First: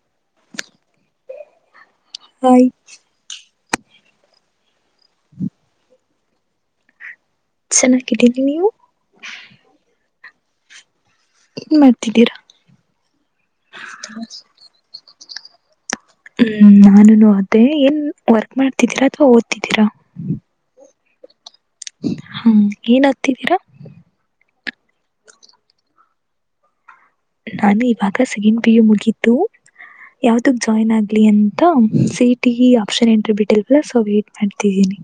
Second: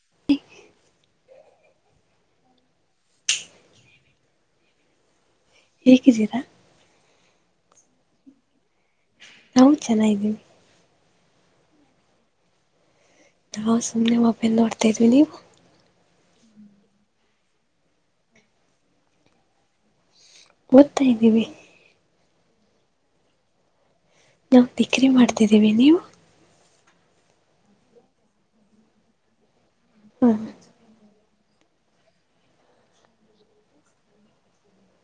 [inaudible] Hi, ಜರಾ [unintelligible] ಚೆನ್ನಾಗಿದ್ದೀವಿ, ನಾವು ಚೆನ್ನಿದ್ದೀವಿ. ಇನ್ ಮಾಡ್ತಿದ್ದೀರಾ [unintelligible] ನಾ ಸುಮ್ನೆ ಮೋಬೈಲ್ ನೋಡ್ತಾ ಇದ್ವಿ. ನೀವು ಹ್ಮ್, ನಾನು ಅದೇ ಏನ್ ವರ್ಕ್ ಮಾಡ್ತಿದ್ದೀರಾ ಅಥವಾ ಓದ್ತಿದ್ದೀರಾ. ಓದ್ತಾ ಇದ್ದೀವಿ. ಹ್ಮ, [inaudible] ಏನ್ ಹತಿದ್ದೀರಾ ನಾವು ಡಿಗ್ರಿ ಮಾಡ್ತಿದ್ದೀವಿ ನೀವು. ನಾನು ಇವಾಗ ಸೆಕೆಂಡ್ ಪಿ, ಯು ಮುಗಿದ್ದು ಹ ಯಾವ್ದಗ್ ಜಾಯ್ನ್ ಆಗ ಅಂತ ಸಿ, ಟಿ ಆಪ್ಷನ್ [unintelligible] ಎಂಟ್ರಿ ಬಿಟ್ಟಿಲ್ವ ಸೊ ವೇಟ್ ಮಾಡ್ತಿದೀನಿ.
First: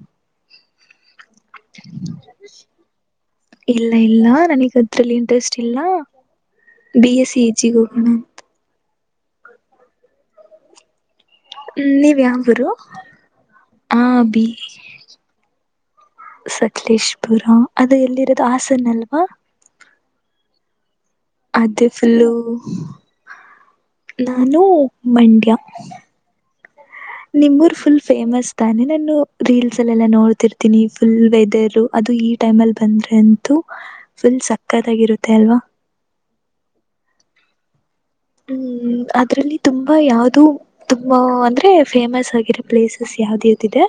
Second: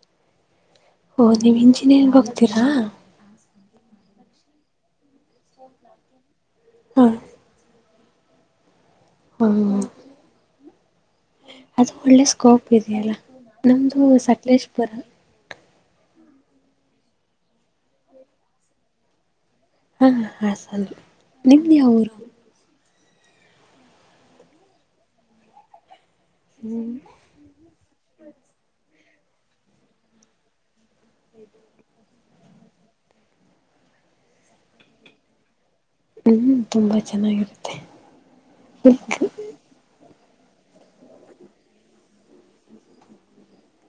ಓ! ನೀವ್ ಇಂಜಿನಿಯರ್ಂಗ ಹೋಗ್ತೀರಾ, ಇಲ್ಲ, ಇಲ್ಲ ನನಗ್ ಅದ್ರಲ್ಲಿ ಇಂಟ್ರೆಸ್ಟ್ ಇಲ್ಲ ಹ ಬಿ, ಎಸ್ ಸಿ ಹೆಚ- ಹಣ [inaudible] ಹ್ಮ [unintelligible] ಹ್ಮ, ಅದು ನೀವ್ ಒಳ್ಳೆ ಸ್ಕೋಪ್ ಯಾವೂರು ಇದೆಯಲ್ಲ ನಮ್ದು ಸಕಲೇಶ್ಪುರ ಸಕಲೇಶ್ಪುರ, ಅದು ಎಲ್ಲಿರೋದು ಹಾಸನ ಅಲ್ವಾ ಹಾ ಹಾ ಸಲ್ [unintelligible] ಅದೇಫುಲ್ಲು [unintelligible] ನಾನು ಮಂಡ್ಯ, ಹ್ಮ್ ನಿಮ್ ಊರ್ ಫುಲ್ ಫೇಮಸ್ ತಾನೆ ನಾನು ರೀಲ್ಸ್ ಅಲ್ಲೆಲ್ಲಾ ನೋಡ್ತಿರ್ತೀನಿ. ಫುಲ್ ವೆದರ್ ಅದು ಈ ಟೈಮ್ ಅಲ್ಲಿ ಬಂದ್ರೆ ಅಂತೂ ಫುಲ್ ಸಕ್ಕತಾಗಿರುತ್ತೆ ಅಲ್ವಾ. ಹ್ಮ್ ತುಂಬಾ ಚೆನ್ನಾಗಿರುತ್ತೆ ಹ್ಮ ಅದ್ರಲ್ಲಿ ತುಂಬಾ ಯಾವ್ದ ಅದು ತುಂಬಾ ಅಂದ್ರೆ ಫೇಮಸ್ ಆಗಿರೋ ಪ್ಲೇಸಸ್ ಯಾವದ್ಯಾವದ ಇದೆ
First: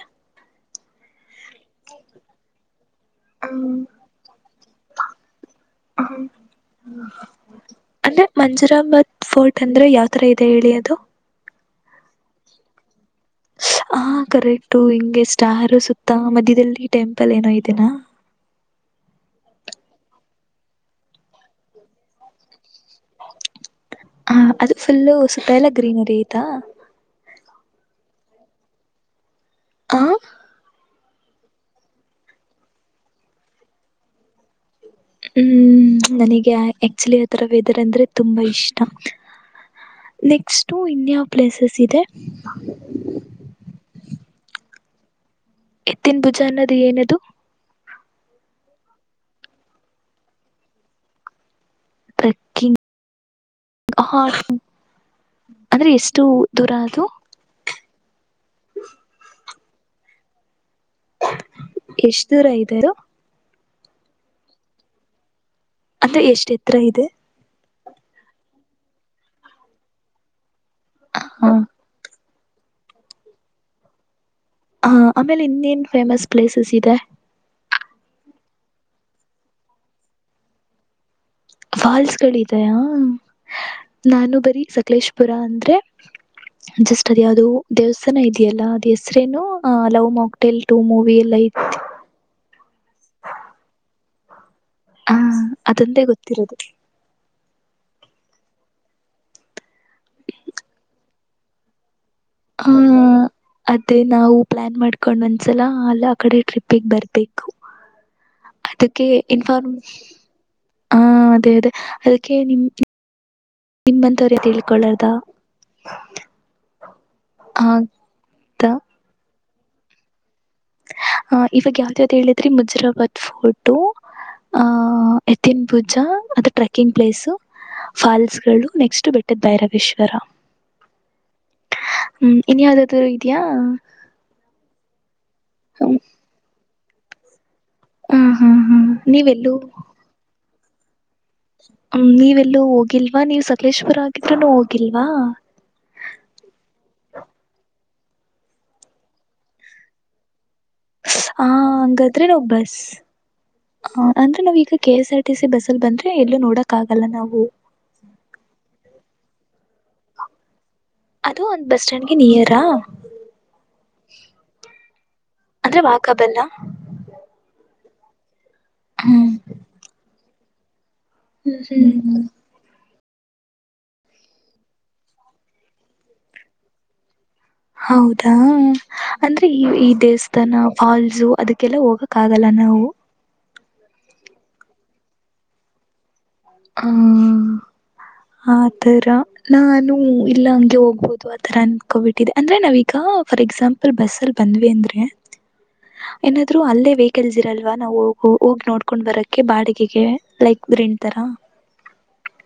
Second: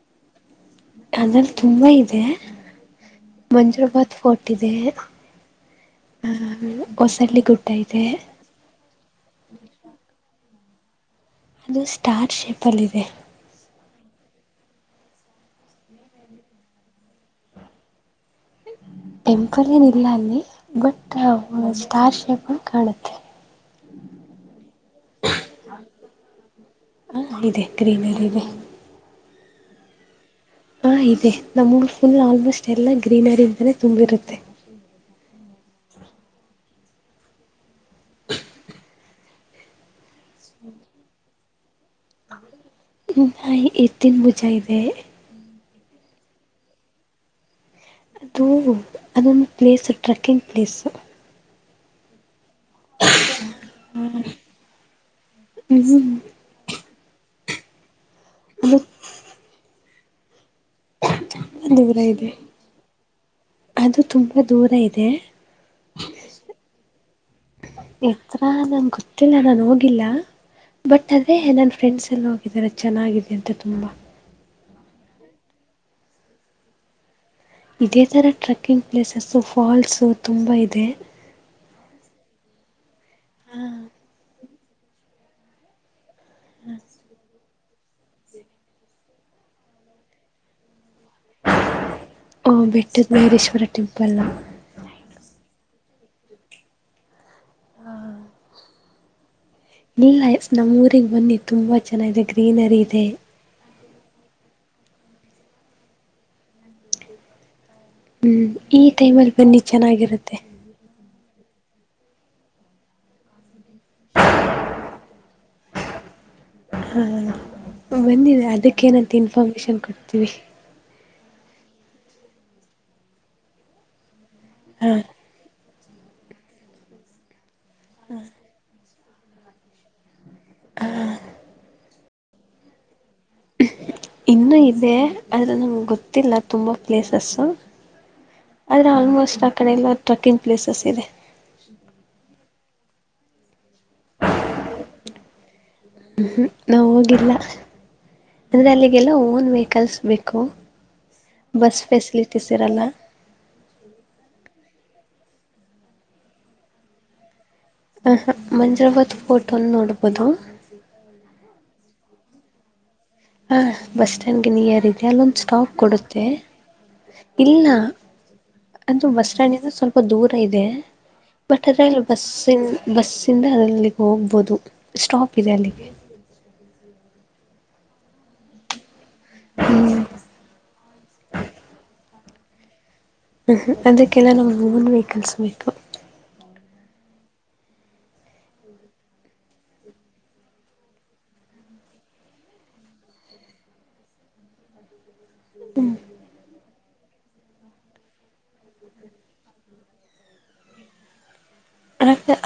ಅದರಲ್ಲ ತುಂಬಾ ಇದೆ ಮಂಜುರಾಬಾದ್ ಫೋರ್ಟ್ ಇದೆ ಹೊಸಳ್ಳಿ ಗುಡ್ಡ ಇದೆ ಅಂದ್ರೆ ಮಂಜುರಾಬಾದ ಫೋರ್ಟ್ ಅಂದ್ರೆ ಯಾವ್ ತರ ಇದೆ ಹೇಳಿ ಅದು ಅದು ಸ್ಟಾರ್ ಶೇಪ್ ಅಲ್ಲಿ ಇದೆ ಹ ಕರೆಕ್ಟು ಹಿಂಗೆ ಸ್ಟಾರ ಸುತ್ತ ಮಧ್ಯದಲ್ಲಿ ಟೆಂಪಲ್ ಏನೋ ಇದೆನಾ ಟೆಂಪಲ್ ಏನ್ ಇಲ್ಲ ಅಲ್ಲಿ ಬಟ್ ಸ್ಟಾರ್ ಶೇಪಲ ಕಾಣತ್ತೆ ಹ ಅದು ಫುಲ್ಲು ಸುತ್ತ ಎಲ್ಲ ಗ್ರೀನರಿ ಐತಾ ಗ್ರೀನರಿನೆ ಆ ಹಾ ಇದೆ ನಮ್ಮೂರ ಫುಲ್ ಆಲ್ಮೋಸ್ಟ್ ಎಲ್ಲಾ ಗ್ರೀನರಿ ಇಂದಾನೇ ತುಂಬಿರುತ್ತೆ ಹ್ಮ್ ನನಿಗೆ ಆಕ್ಚುಲಿ ಆಥರ ವೆದರ್ ಅಂದ್ರೆ ತುಂಬಾ ಇಷ್ಟ ನೆಕ್ಸ್ಟು ಇನ್ನ ಯಾವ ಪ್ಲೇಸಸ್ ಇದೆ ಎತ್ತಿನ್ ಬುಜಾ ಇದೆ ಎತ್ತಿನ್ ಭುಜಾನ್ನದು ಏನದು ಅದು ಅದೊಂದು ಪ್ಲೇಸ್ ಟ್ರೆಕ್ಕಿಂಗ್ ಪ್ಲೇಸು ಕ್ಕಿಗ್ ಹ ಅಂದ್ರೆ ಹ್ಮ್ ಎಷ್ಟು ದೂರ ಅದು ಅದು ತುಂಬಾ ಎಷ್ಟ ಇದೆ ದೂರ ಇದ್ದೇ ಅದು ಅದು ತುಂಬಾ ದೂರ ಇದೆ ಅದೇ ಎಷ್ಟ್ ಎತ್ತರ ಇದೆ ಹೆತ್ರ ನನ್ಗ ಗೊತ್ತಿಲ್ಲ ನಾನ ಹೋಗಿಲ್ಲ ಬಟ್ ಅದೇ ಹಾ ಹ ನನ್ ಫ್ರೆಂಡ್ಸ್ ಎಲ್ಲ ಹೋಗ ಇದರ ಚೆನ್ನಾಗಿದೆ ಅಂತ ತುಂಬಾ ಹ ಆಮೇಲ ಇನ್ನೇನ್ ಫೇಮಸ್ ಪ್ಲೇಸಸ್ ಇದೆ ಇದೇ ತರ ಟ್ರಕ್ಕಿಂಗ್ ಪ್ಲೇಸಸು ಫಾಲ್ಸು ತುಂಬಾ ಇದೆ ಫಾಲ್ಸ್ ಗಳಿದೆಯ ಹಾ ನಾನು ಬರಿ ಸಕಲೇಶ್ಪುರ ಅಂದ್ರೆ ಹಾ ಜಸ್ಟ್ ಅದ ಯಾವ್ದದು ದೇವಸ್ಥಾನ ಇದೆಯಲ್ಲ ಅದ ಹೆಸ್ರೇನು ಲವ್ ಮಾಕ್ಟೆಲ್ ಟು ಮೂ ಓ ಬೆಟ್ಟದ ಬೈರೇಶ್ವರ ಟೆಂಪಲಾ ಹಾ ಅದೊಂದೇ ಗೊತ್ತಿರೋದು ಹಾ ಲಿಲ್ಲಾ ಎಸ್ ನಮ್ಮ ಊರಿಗೆ ಬನ್ನಿ ತುಂಬಾ ಚೆನ್ನಾಗಿದೆ ಗ್ರೀನರಿ ಇದೆ ಮತ್ತೆ ನಾವು ಪ್ಲಾನ್ ಮಾಡ್ಕೊಂಡ್ ಒಂದ್ಸಲ ಅಲ್ಲ ಆ ಕಡೆ ಟ್ರಿಪ್ಪಿಗ ಬರ್ಬೇಕು ಹ್ಮ್ ಈ ಅದಕ್ಕೆ ಟೈಮಲ್ಲಿ ಬನ್ನಿ ಇನ್ಫಾರ್ಮ್ ಚೆನ್ನಾಗಿರುತ್ತೆ ಆ ಅದೇ ಅದೇ ಅದಕ್ಕೆ ನಿಮ ನಿಮ್ಮಂತವ್ರ ತಿಳ್ಕೊಳ್ಳದಾ ಹ [inaudible] ಹಾ ಬನ್ನಿ ಅದಕ್ಕೆನಂತ ಇನ್ಫಾರ್ಮೇಶನ್ ಕೊಡ್ತೀವಿ ಹ ಇವಾಗ ಯಾವ್ದಾವ್ದ್ ಹೇಳಿದ್ರಿ ಮುಜರಾಬಾದ್ ಫೋರ್ಟ ಆ ಹಾ ಎತ್ತಿನ ಪೂಜಾ ಅದ ಟ್ರೆಕ್ಕಿಂಗ್ ಪ್ಲೇಸ್ ಫಾಲ್ಸ್ ಗಳು ನೆಕ್ಸ್ಟ್ ಬೆಟ್ಟದ ಭೈರವೇಶ್ವರ ಹ ಹ್ಮ್ ಇನ್ನ ಯಾವದಾದರೂ ಇದಿಯಾ ಆದ್ರೆ ನಮ್ಗ ಗೊತ್ತಿಲ್ಲ ತುಂಬಾ ಪ್ಲೇಸಸ್ ಹಾ ಹಾ ಆದ್ರೆ ಆಲ್ಮೋಸ್ಟ್ ಆ ಕಡೆ ಎಲ್ಲ ಟ್ರೆಕ್ಕಿಂಗ್ ಪ್ಲೇಸಸ್ ಇದೆ ಹ್ಮ ನೀವೆಲ್ಲೂ ಹೋಗಿಲ್ವಾ ನೀವ್ ಸಕಲೇಶ್ವಪುರ ಆಗಿದ್ರೂನು ಹೋಗಿಲ್ವಾ ಹ್ಮ್ ನಾವ ಹೋಗಿಲ್ಲ ಅಂದ್ರೆ ಅಲ್ಲಿಗೆಲ್ಲ ಓನ್ ವೆಹಿಕಲ್ಸ್ ಬೇಕು ಹ ಬಸ್ ಹಂಗಾದ್ರೆ ನಾವ‌ ಫೆಸಿಲಿಟೀಸ್ ಬಸ್ ಇರಲ್ಲ ಅಂದ್ರೆ ನಾವ ಈಗ K S R T C ಬಸ್ಸ ಅಲ್ಲ ಬಂದ್ರೆ ಎಲ್ಲೂ ನೋಡಕ್ ಆಗಲ್ಲ ನಾವು ಹ ಹ ಮಂಜ್ರಾಬಾದ್ ಪೂಟ್ ಒಂದ ನೋಡ್ಬೋದು ಅದು ಒಂದ್ ಬಸ್ ಸ್ಟ್ಯಾಂಡ್ಗೆ ನಿಯರಾ ಹಾ ಬಸ್ ಸ್ಟ್ಯಾಂಡ್ಗೆ ನೀಯರ್ ಇದ ಅಲ್ಲೊಂದು ಸ್ಟಾಪ್ ಅಂದ್ರೆ ಕೊಡುತ್ತೆ ವಾಕಬಲ್ಲ ಇಲ್ಲ ಅದು ಹ್ಮ್ ಬಸ್ ಸ್ಟ್ಯಾಂಡ್ಂದ ಸ್ವಲ್ಪ ದೂರ ಇದೆ ಬಟ್ ಅದ್ರಲ್ಲಿ ಹ್ಮ್ ಬಸ್ಸ ಬಸ್ಸಿಂದ ಅಲ್ಲಿಗೆ ಹೋಗ್ಬೋದು ಸ್ಟಾಪ್ ಇದೆ ಅಲ್ಲಿಗೆ ಹೌದಾ ಅಂದ್ರೆ ಈ ಈ ಹ್ಮ್ ದೇವಸ್ಥಾನ ಫಾಲ್ಸು ಅದಕ್ಕೆಲ್ಲ ಹೋಗ ಕ್ಕಾಗಲ್ಲ ನಾವು ಹ್ಮ್ ಅದಕ್ಕೆಲ್ಲಾ ನಾವ್ ನ್ ವೆಹಕಲ್ಸ್ ಬೇಕು [unintelligible] ಹ್ಮ್ ಆ ತರ ನಾನು ಇಲ್ಲ ಹಂಗೆ ಹೋಗ್ಬೋದು ಆತರ ಅನ್ಕೊಬಿಟ್ಟಿದೆೆ ಅಂದ್ರೆ ನಾವೀಗ ಫ ಎಸಾಂಪಲ್ ಬಲ್ಲಿ ಬಂದ್ ಅಂದ್ರೆ ಏನ್ೂ ಅಲ್ಲ ವೆಹಿಕಲ್ಸ್ ಇರಲ್ವಾ ನಾವು ಹೋಗ ಹೋಗಿ ನೋಡ್ಕೊಂಡ್ ಬರಕ್ಕೆ ಬಾಡಿಗೆಗೆ ಲೈಕ್ ರೆಂಟ್ತರ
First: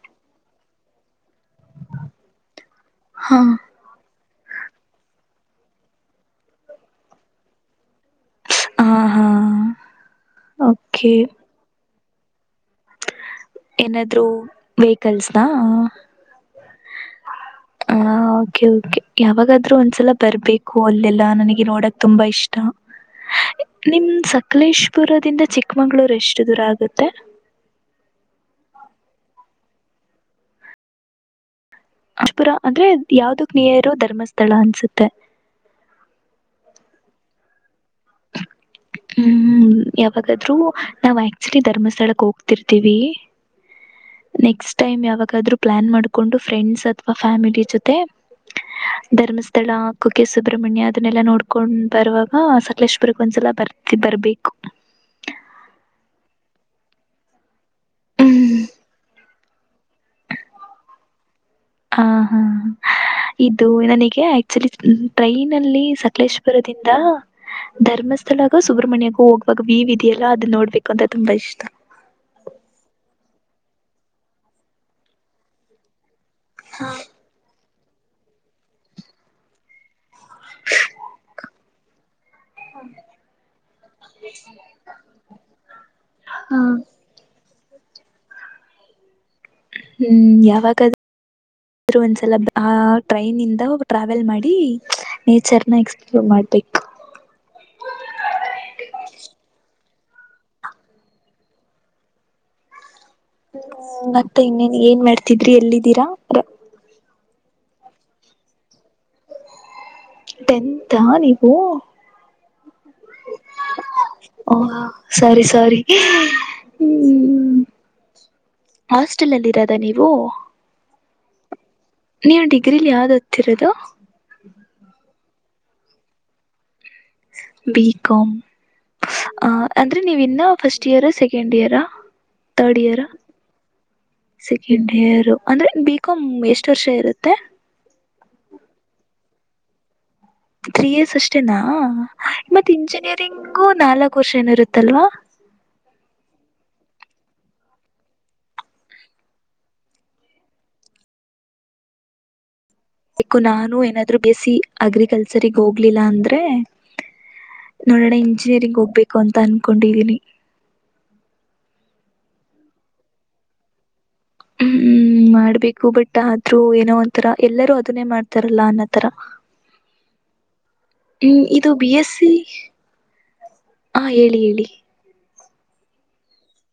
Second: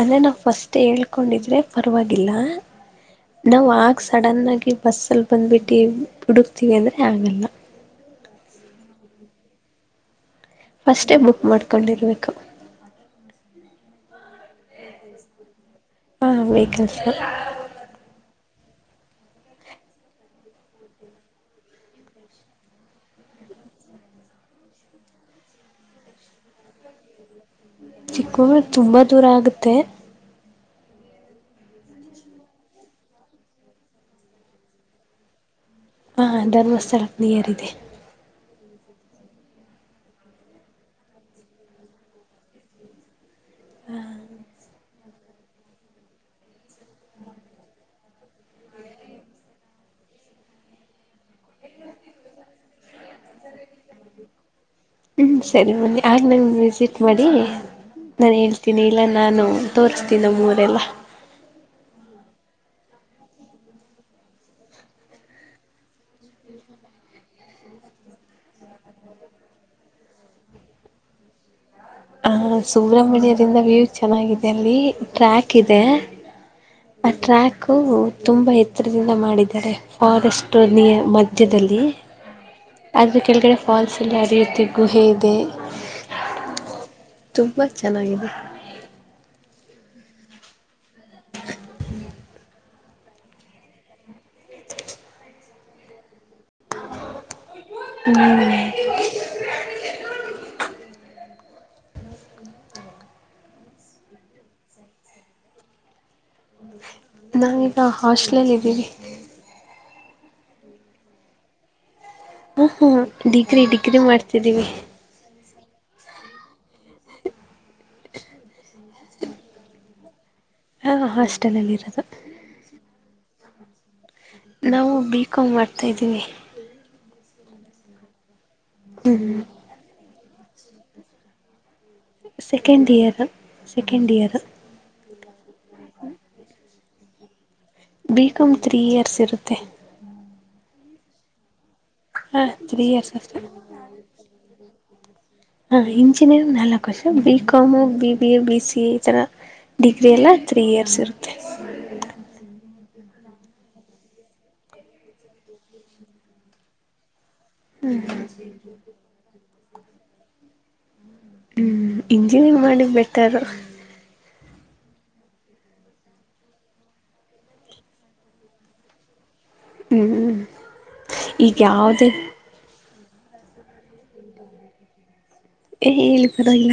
ಅದ್ರ ನಾ ಫಸ್ಟ್ ಹೇಳ್ಕೊಂಡಿದ್ರೆ ಪರವಾಗಿಲ್ಲ ಹಾ ನಾವ್ ಆ ಸಡನ್ನ ಆಗಿ ಬಸ್ಸಲ್ಲಿ ಬಂದ್ಬಿಟ್ಟು ಹುಡುಕ್ತೀವಿ ಅಂದರೆ ಆಗಲ್ಲ ಹಾ ಹಾ ಫಾಸ್ಟ್ ಓಕೆ ಬುಕ್ ಮಾಡ್ಕೊಂಡಿರ್ಬೇಕು ಏನಾದ್ರು ವೆಹಿಕಲ್ಸ್ನ ಹಾ ವಹಿಕಲ್ಸ್ [inaudible] ಹಾ ಓಕೆ ಓಕೆ ಯಾವಾಗಾದ್ರೂ ಒಂದ್ಸಲ ಬರ್ಬೇಕು ಅಲ್ಲೆಲ್ಲಾ ನನಗೆ ನೋಡಕ್ ತುಂಬಾ ಇಷ್ಟ ನಿಮ ಸಕಲೇಶ್ಪುರದಿಂದ ಚಿಕ್ಕಮ್ಗಳೂರ್ ಎಷ್ಟು ದೂರ ಆಗುತ್ತೆ ಚಿಕ್ಕಳ ತುಂಬಾ ದೂರ ಆಗುತ್ತೆ ರಜಪುರ [unintelligible] ಅಂದ್ರೆ ಯಾವ್ದ ಕ ನಿಯರ್ ಇರೋ ಧರ್ಮಸ್ಥಳ ಅನ್ಸುತ್ತೆ ಹಾ ಧರ್ಮಸ್ಥಳಕ್ಕೆ ನಿಯರ್ ಇದೆ ಹ್ಮ್ ಯಾವಾಗಾದ್ರೂ ನಾವವು ಆಕ್ಚುಲಿ ಧರ್ಮಸ್ಥಳಕ್ ಹೋಗ್ತಿರ್ತಿೀವಿ ನೆಕ್ಸ್ಟ್ ಟೈಮ್ ಯಾವಾಗಾದ್ ರೂ ಪ್ಲಾನ್ ಮಾಡ್ಕೊಂಡು ಫ್ರೆಂಡ್ಸ್ ಅಥವಾ ಫ್ಯಾಮಿಲಿ ಜೊತೆ ಧರ್ಮಸ್ಥಳ ಕುಕ್ಕೆ ಸುಬ್ರಹ್ಮಣ್ಯ ಅದನ್ನೆಲ್ಲಾ ನೋಡ್ಕೊಂಡ್ ಬರುವಾಗ ಲಷ್ಟ್ ಬರ್ಕ್ ಒಂದ್ಸಲ ಬರ್ತಿ ಬರ್ಬೇಕು ಹ್ಮ್ ಸರಿ ಬನ್ನಿ ಆಗ ನಂಗ ವಿಸಿಟ್ ಮಾಡಿ ನಾಾನು ಹೇಳ್ತೀನಿ ಇಲ್ಲ ನಾನು ತೋರಿಸ್ತೀವಿ ನಮ್ಮ ವರೆಲ್ಲ ಹ ಹಾ ಇದು ನನಗೆ ಆಕ್ಚುಲಿ ಟ್ರೈನ್ಲ್ಲಿ ಸಕಲೇಶ್ವುರದಿಂದ ಧರ್ಮಸ್ಥಳಾಗ ಸುಬ್ರಹ್ಮಣ್ಯಗೂ ಹೋಗುವಾಗ ವಿ ಇದೆಯಲ್ಲ ಅದನ್ನ ನೋಡ್ಬೇಕು ಅಂತ ತುಂಬಾ ಇಷ್ಟ ಹ ಸುಬ್ರ್ಮಣ್ಯರಿಂದ ವ್ಯೂ ಚೆನ್ನಾಗಿದೆ ಅಲ್ಲಿ ಟ್ರ್ಯಾಕ್ ಇದೆ ಆ ಟ್ರ್ಯಾಕು ತುಂಬಾ ಎತ್ತರದಿಂದ ಮಾಡಿದ್ದಾರೆ ಫಾರೆಸ್ಟ್ ಮಧ್ಯದಲ್ಲಿ [inaudible] ಆದರೂ ಕೆಳಗಡೆ ಫಾಲ್ಸ್ಲ್ಲಿ ಅದೇ ರೀತಿ ಗುಹೆ ಇದೆ [inaudible] ತುಂಬ ಚೆನ್ನಾಗಿದೆ [inaudible] ಹ್ಮ್ ಯಾವಾಗ ಆದರು ಒಂದ್ಸಲ ಆ ಟ್ರೈನ್ ಇಂದ ಟ್ರಾವೆಲ್ ಮಾಡಿ ನೇಚರ್ನ ಎಕ್ಸ್ಪ್ಲೋರ್ ಮಾಡಿ ಬೆ ಹ [inaudible] ಹ್ಮ ಮತ್ತ ಇನ್ನೇನ್ ಏನ್ ಮಾಡ್ತಿದ್ರಿ ಎಲ್ಲಿದ್ದೀರಾ ನಾವೀಗ ಹಾಸ್ಟೆಲ್ಲ್ಲಿ ಇದ್ದೀಿ ಟೆಂತಾ ನೀವು ಹ ಹ ಡಿಗ್ರಿ ಡಿಗ್ರಿ ಓ ಮಾಡ್ತಿದ್ದೀವಿ ಸರಿ ಸರಿ ಹ್ಮ್ ಹಾಸ್ಟೆಲ್ ಅಲ್ಲಿ ಇರದ ನೀವು ಹಾ ಹಾಸ್ಟೆಲ್ ಅಲ್ಲಿ ಇರುತ್ತೆ ಹತ್ತರದು ನಾವು ಬಿ ಕಾಾಮ್ ಮಾಡ್ತಾಿದ್ದೀವಿ ಬಿ ಕಾಾಮ್ ಹ್ಞೂ ಅ ಅಂದ್ರೆ ನೀವಿನ್ನ first year second year ರ್ಡ್ year second year second year ಅಂದ್ರೆ ಬಿಕಾಾಮ್ ಎಷ್ಟ ಚೋರ್ಷೆ ಇರುತ್ತೆ ಬ ಕಮ್ ತ್ರೀ ಇಯರ್ಸ್ ಇರುತ್ತೆ ತ್ರೀ ಇಯರ್ಸ್ ಅಷ್ಟೇನಾ ಹ ಹಾಂ ಮತ್ತೆ ತ್ರೀ ಇಯರ್ಸ್ ಅಷ್ಟೆ ಇಂಜಿನಿಯರಿಂಗು ನಾಲ್ಕು ವರ್ಷ ಏನ ಇರುತ್ತಲ್ವಾ ಹಾ ಇಂಜಿನಿಯರಿಂಗ್ ನಲ್ಲ ಖುಷ B com B B B C ಈ ತರ ಡಿಗ್ರಿ ಎಲ್ಲ ತ್ರೀ ಇಯರ್ಸ್ ಇರುತ್ತೆ ಬು ನಾನು ಏನಾದ್ರು ಬಿಎಸ್ಎಸ್ಸಿ ಅಗ್ರಿಕಲ್ಚರ್ಗ್ ಹೋಗ್ಲಿಲ್ಲ ಅಂದ್ರೆ ನೋಡೋಣ ಇಂಜಿನಿಯರಿಂಗ್ ಹೋಗ್ಬೇಕು ಅಂತ ಅನ್ಕೊಂಡಿದೀನಿ ಹ್ಮ್ ಇಂಜಿನಿಯರ್ ಮಾಡಿ ಬೆಟರ್ ಹ್ಮ್ ಮಾಡ್ಬೇಕು ಬಟ್ ಆದ್ರೂ ಏನೋ ಒಂತರ ಎಲ್ಲರೂ ಅದನ್ನೇ ಮಾಡ್ತಾರಲ್ಲ ಅನ್ನತರ ಹ್ಞೂ ಹ್ಮ್ ಈಗ ಇದು ಬಿ ಯಾವುದೇ ಎಸ್ಸ ಹಾ ಹೇಳಿ ಹೇಳಿ ಏ ಹೇಳಿ ಪರ ಇಲ್ಲ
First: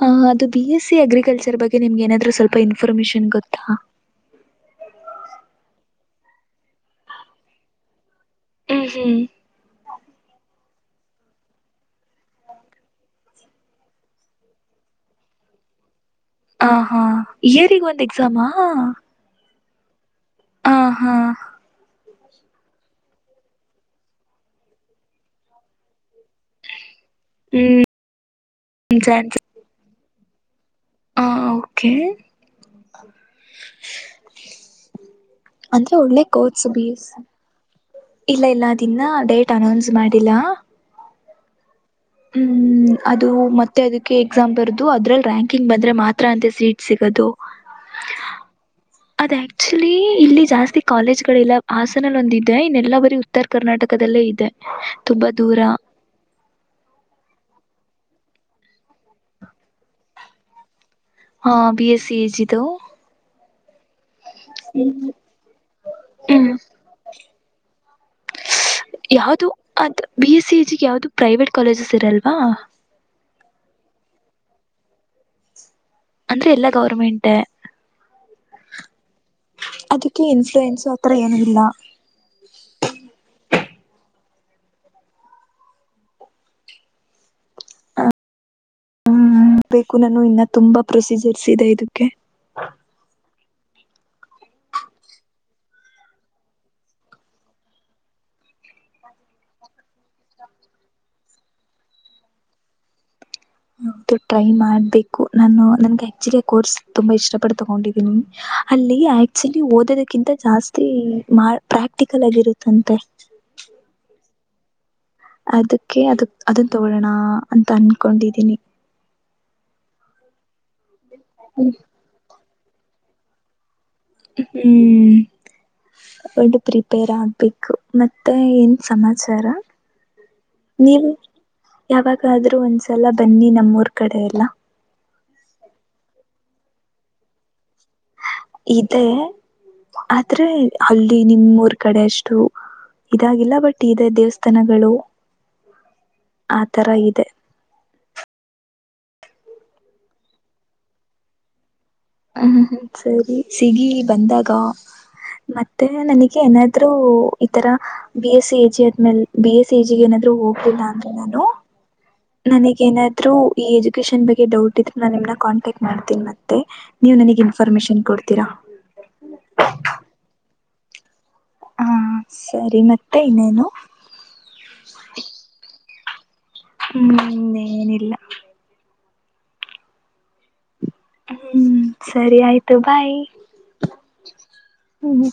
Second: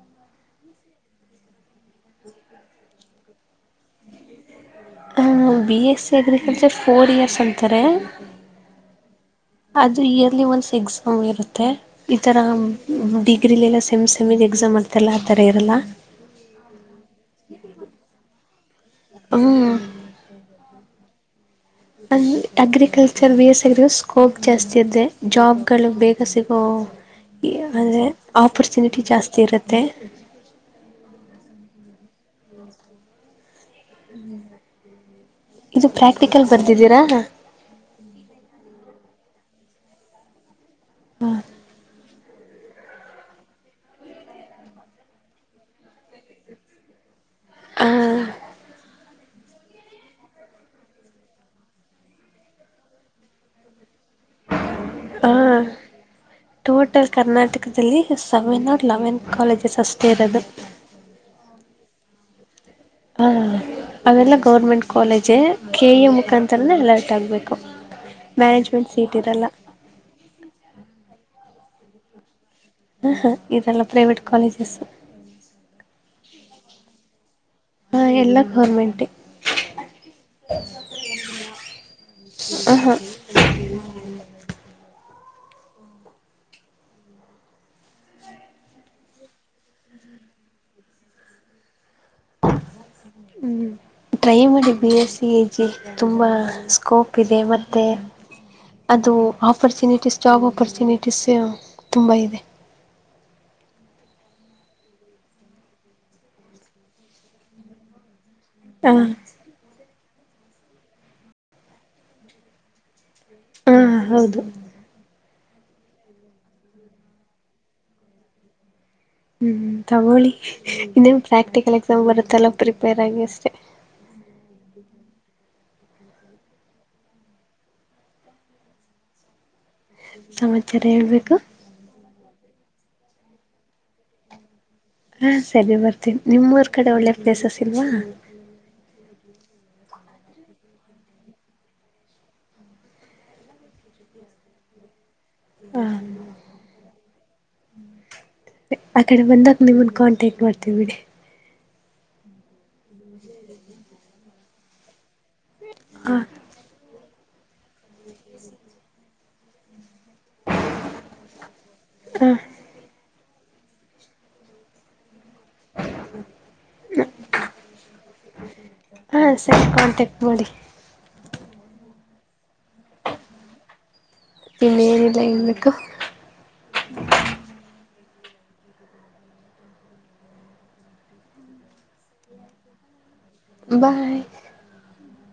ಹ ಅದು ಬಿ ಎಸ್ ಸಿ ಅಗ್ರಿಕಲ್ಚರ್ ಬಗ್ಗೆ ನಿಮ್ಗೆ ಏನಾದ್ೂ ಸ್ವಲ್ಪ ಇನ್ಫಾರ್ಮೇಶನ್ ಗೊತ್ತಾ B S C agriculture four years ಅಂತಾರೆ ಹ್ಮ್ ಹ್ಮ್ ಅದುದು ಇಯರ್ಲಿ ಒಂದಸ್ ಎಕ್ಸಾಮ್ ಇರುತ್ತೆ ಈತರ ಡಿಗ್ರಿಲಿ ಎಲ್ಲ ಸೆಮ್ ಸೆಮ ಎಕ್ಸಾಮ್ ಮಾಡ್ತಾರಲ್ಲ ಆಥರ ಇರಲ್ಲ ಹ ಹಾ ಇಯರ್ ಒಂದ್ ಎಕ್ಸಾಮಾ ಹ್ಮ್ೂ ಹ ಹಾ ಅ ಅಗ್ರಿಕಲ್ಚರ್ ಬಿ ಎಸ್ ಎಗ ಸ್ಕೋಪ್ ಜಾಸ್ತಿ ಅದೆ ಜಾಬ್ಗಳು ಬೇಗ ಸಿಗೋ ಹ್ಮ್ ಅರೆ ಆಪರ್ಚುನಿಟಿ ಜಾಸ್ತಿ ಚಾನ್ಸಸ್ ಇರುತ್ತೆ ಹ ಓಕೆ ಇದು ಅಂದ್ರೆ ಒಳ್ಳೆ ಪ್ರಾಕ್ಟಿಕಲ್ ಕೋರ್ಸ್ ಬಿ ಬರ್ದಿದ್ದೀರಾ ಎಸ್ ಇಲ್ಲ ಇಲ್ಲದನ್ನ ಡೇಟ್ ಅನೌನ್ಸ್ ಮಾಡಿಲ್ಲಾ ಹಾನ್ ಹ್ಮ್ ಅದು ಮತ್ತೆ ಅದಕ್ಕೆ ಎಕ್ಸಾಮ್ ಬರದು ಅದ್ರಲ್ಲಿ ರ್ಯಾಂಕಿಂಗ್ ಬಂದ್ರೆ ಮಾತ್ರ ಅಂತೆ ಸೀಟ್ ಸಿಗೋದು ಹಾಂ ಅದ ಆಕ್ಚುಲಿ ಇಲ್ಲಿ ಜಾಸ್ತಿ ಕಾಲೇಜಗಳಿಲ್ಲ ಹಾಸನ ಅಲ್ಲಿ ಒಂದಿದೆ ಇನ್ನೆಲ್ಲಾ ಬರಿ ಉತ್ತರ ಕರ್ನಾಟಕದಲ್ಲೇ ಇದೆ ತುಂಬಾ ದೂರ ಟೋಟಲ್ ಕರ್ನಾಟಕದಲ್ಲಿ ಸೆವೆನ್ ಆರ್ ಲೆವೆನ್ ಕಾಲೇಜಸ್ ಅಷ್ಟೇ ಇರೋದು ಹ ಬಿ ಎಸ್ ಸಿ ಎ ಜ ತ ಹಾ ಅವೆಲ್ಲ ಗೌರ್ಮೆಂಟ್ ಕಾಲೇಜೆ ಕೆ ಎ ಮುಖಾಂತರನ ಅಲರ್ಟ್ ಆಗ್ಬೇಕು ಯಾವು್ದ ಅದು ಬಿ ಎಸ್ ಸಿ ಜಿಗೆ ಯಾವ್ದ ಪ್ರೈವೇಟ್ ಕಾಲೇಜಸ್ ಇರಲ್ವಾ ಹ ಹ ಇದೆಲ್ಲ ಪ್ರೈವೇಟ್ ಕಾಲೇಜಸ್ ಅಂದ್ರೆ ಎಲ್ಲಾ ಗವರ್ಮೆಂಟ್ ಗೋರ್ಮೆಂಟ್ ಅದಕ್ಕೆ ಇನ್ಫ್ಲಯನ್ಸು ಅತ್ರ ಏನಿಲ್ಲ ಇ ಬೇಕು ನಾನು ಇನ್ನ ತುಂಬಾ ಪ್ರೊಸೀಜರ್ಸ್ ಇದೆ ಇದಕ್ಕೆ ಹ್ಮ್ ಟ್ರೈ ಮಾಡಿ B S C A G ತುಂಬ ಸ್ಕೋಪ್ ಇದೆ ಮತ್ತು ಅದು ಆಪರ್ಚುನಿಟೀಸ್ ಜಾಬ್ ಆಪರ್ಚುನಿಟೀಸ್ ತುಂಬ ಇದೆ ಟ್ರೈ ಮಾಡ್ಬೇಕು ನಾನು ನನ್ಗೆ ಆಕ್ ಕೋರ್ಸ್ ತುಂಬಾ ಇಷ್ಟಪಟ್ಟ ತಗೊಂಡಿದೀನಿ ಹಾ ಅಲ್ಲಿ ಆಕ್ಚುಲಿ ಓದೋದ ಕಿಂತ ಜಾಸ್ತಿ ಪ್ರಾಕ್ಟಿಕಲ್ ಆಗಿರುತ್ತಂತೆ ಹಾ ಹೌದು ಅದಕ್ಕೆ ಅದ ಅದನ್ ತಗೊಳ್ಳೋಣ ಅಂತ ಅನ್ಕೊಂಡಿದೀನಿ ಹ್ಮ್ ತಗೋಳಿ ಇನ್ನ ಪ್ರಾ್ಟಿಕಲ್ ಎಕ್ಸಾಮ್ ಬರತ್ತಲ್ಲ ಪ್ರಿಪೇರ್ ಆಗ ಅಷ್ಟೆ ಹ್ಮ್ ಡಾ ಪ್ರಿಪೇರ್ ಆಗ್ಬೇಕು ಮತ್ತೆ ಏನ್ ಸಮಾಚಾರ. ಸಮಾಚಾರ ಹೇಳ್ಬೇಕು. ಆದ್ರೂ ಒಂದ್ಸಲ ಬನ್ನಿ ನಮ್ಮೂರ್ ಕಡೆ ಎಲ್ಲ. ಹಾ ಸರಿ ಬರ್ತೀನಿ ನಿಮ್ಮ ಊರ್ ಕಡೆ ಒಳ್ಳೆ ಪ್ಲೇಸಸ ಇದೆ ಆದ್ರೆ ಅಲ್ಲಿ ನಿಮ್ಮೂರ್ ಕಡೆ ಅಷ್ಟು ಇದಾಗಿಲ್ಲ ಬಟ್ ಇದೆ ದೇವಸ್ಥಾನಗಳು ಹಾ ಆ ತರ ಇದೆ. ಆ ಕಡೆ ಬಂದಗ ನಿಮನ್ ಕಾಂಟ್ಯಾಕ್ಟ್ ಮಾಡ್ತೀವ ಬಿಡಿ. ಹ್ಮ ಹ್ಮ್ ಸರಿ ಸಿಗಿ ಬಂದಾಗ ಮತ್ತೆ ಹಾ ನನಗೆ ಏನಾದ್ರು ಈತರ ಬಿ ಎಸ್ ಸಿ ಜಿ ದ್ಮೇಲ್ ಬಿ ಎಸ್ ಎ ಜಿ ಏನಾದ್ರು ಹೋಗ್ಲಿಲ್ಲ ಅಂದ್ರ ನಾನು ಹಾ ನನಗನಾದ್ ತ್ರು ಈ ಎಜುಕೇಶಷನ್ ಬಗ್ಗೆ ಡೌಟ್ ಇದ್ರು ನಾ ನಿಮ್ ಕಾಂಟ್ಯಾಕ್ಟ್ ಮಾಡ್ತೀನಿ ಮತ್ತೆ ನೀವ ನನಗ್ ಇನ್ಫಾರ್ಮೇಶನ್ ಕೊಡ್ತೀರಾ. ಹಾ ಸರಿ ಕಾಂಟ್ಯಾಕ್ಟ್ ಮಾಡಿ. ಹಾ ಸರಿ ಮತ್ತೆ ಇನ್ನೇನು. ಇನ್ನೇನಿಲ್ಲ ಹೇಳಬೇಕು ಹ್ಮ ಏನಿಲ್ಲ. ಹ್ಮ ಸರಿ ಆಯ್ತು ಬಾಯ್. ಬಾ ಹ್ಮ್ ಹ್ಮ.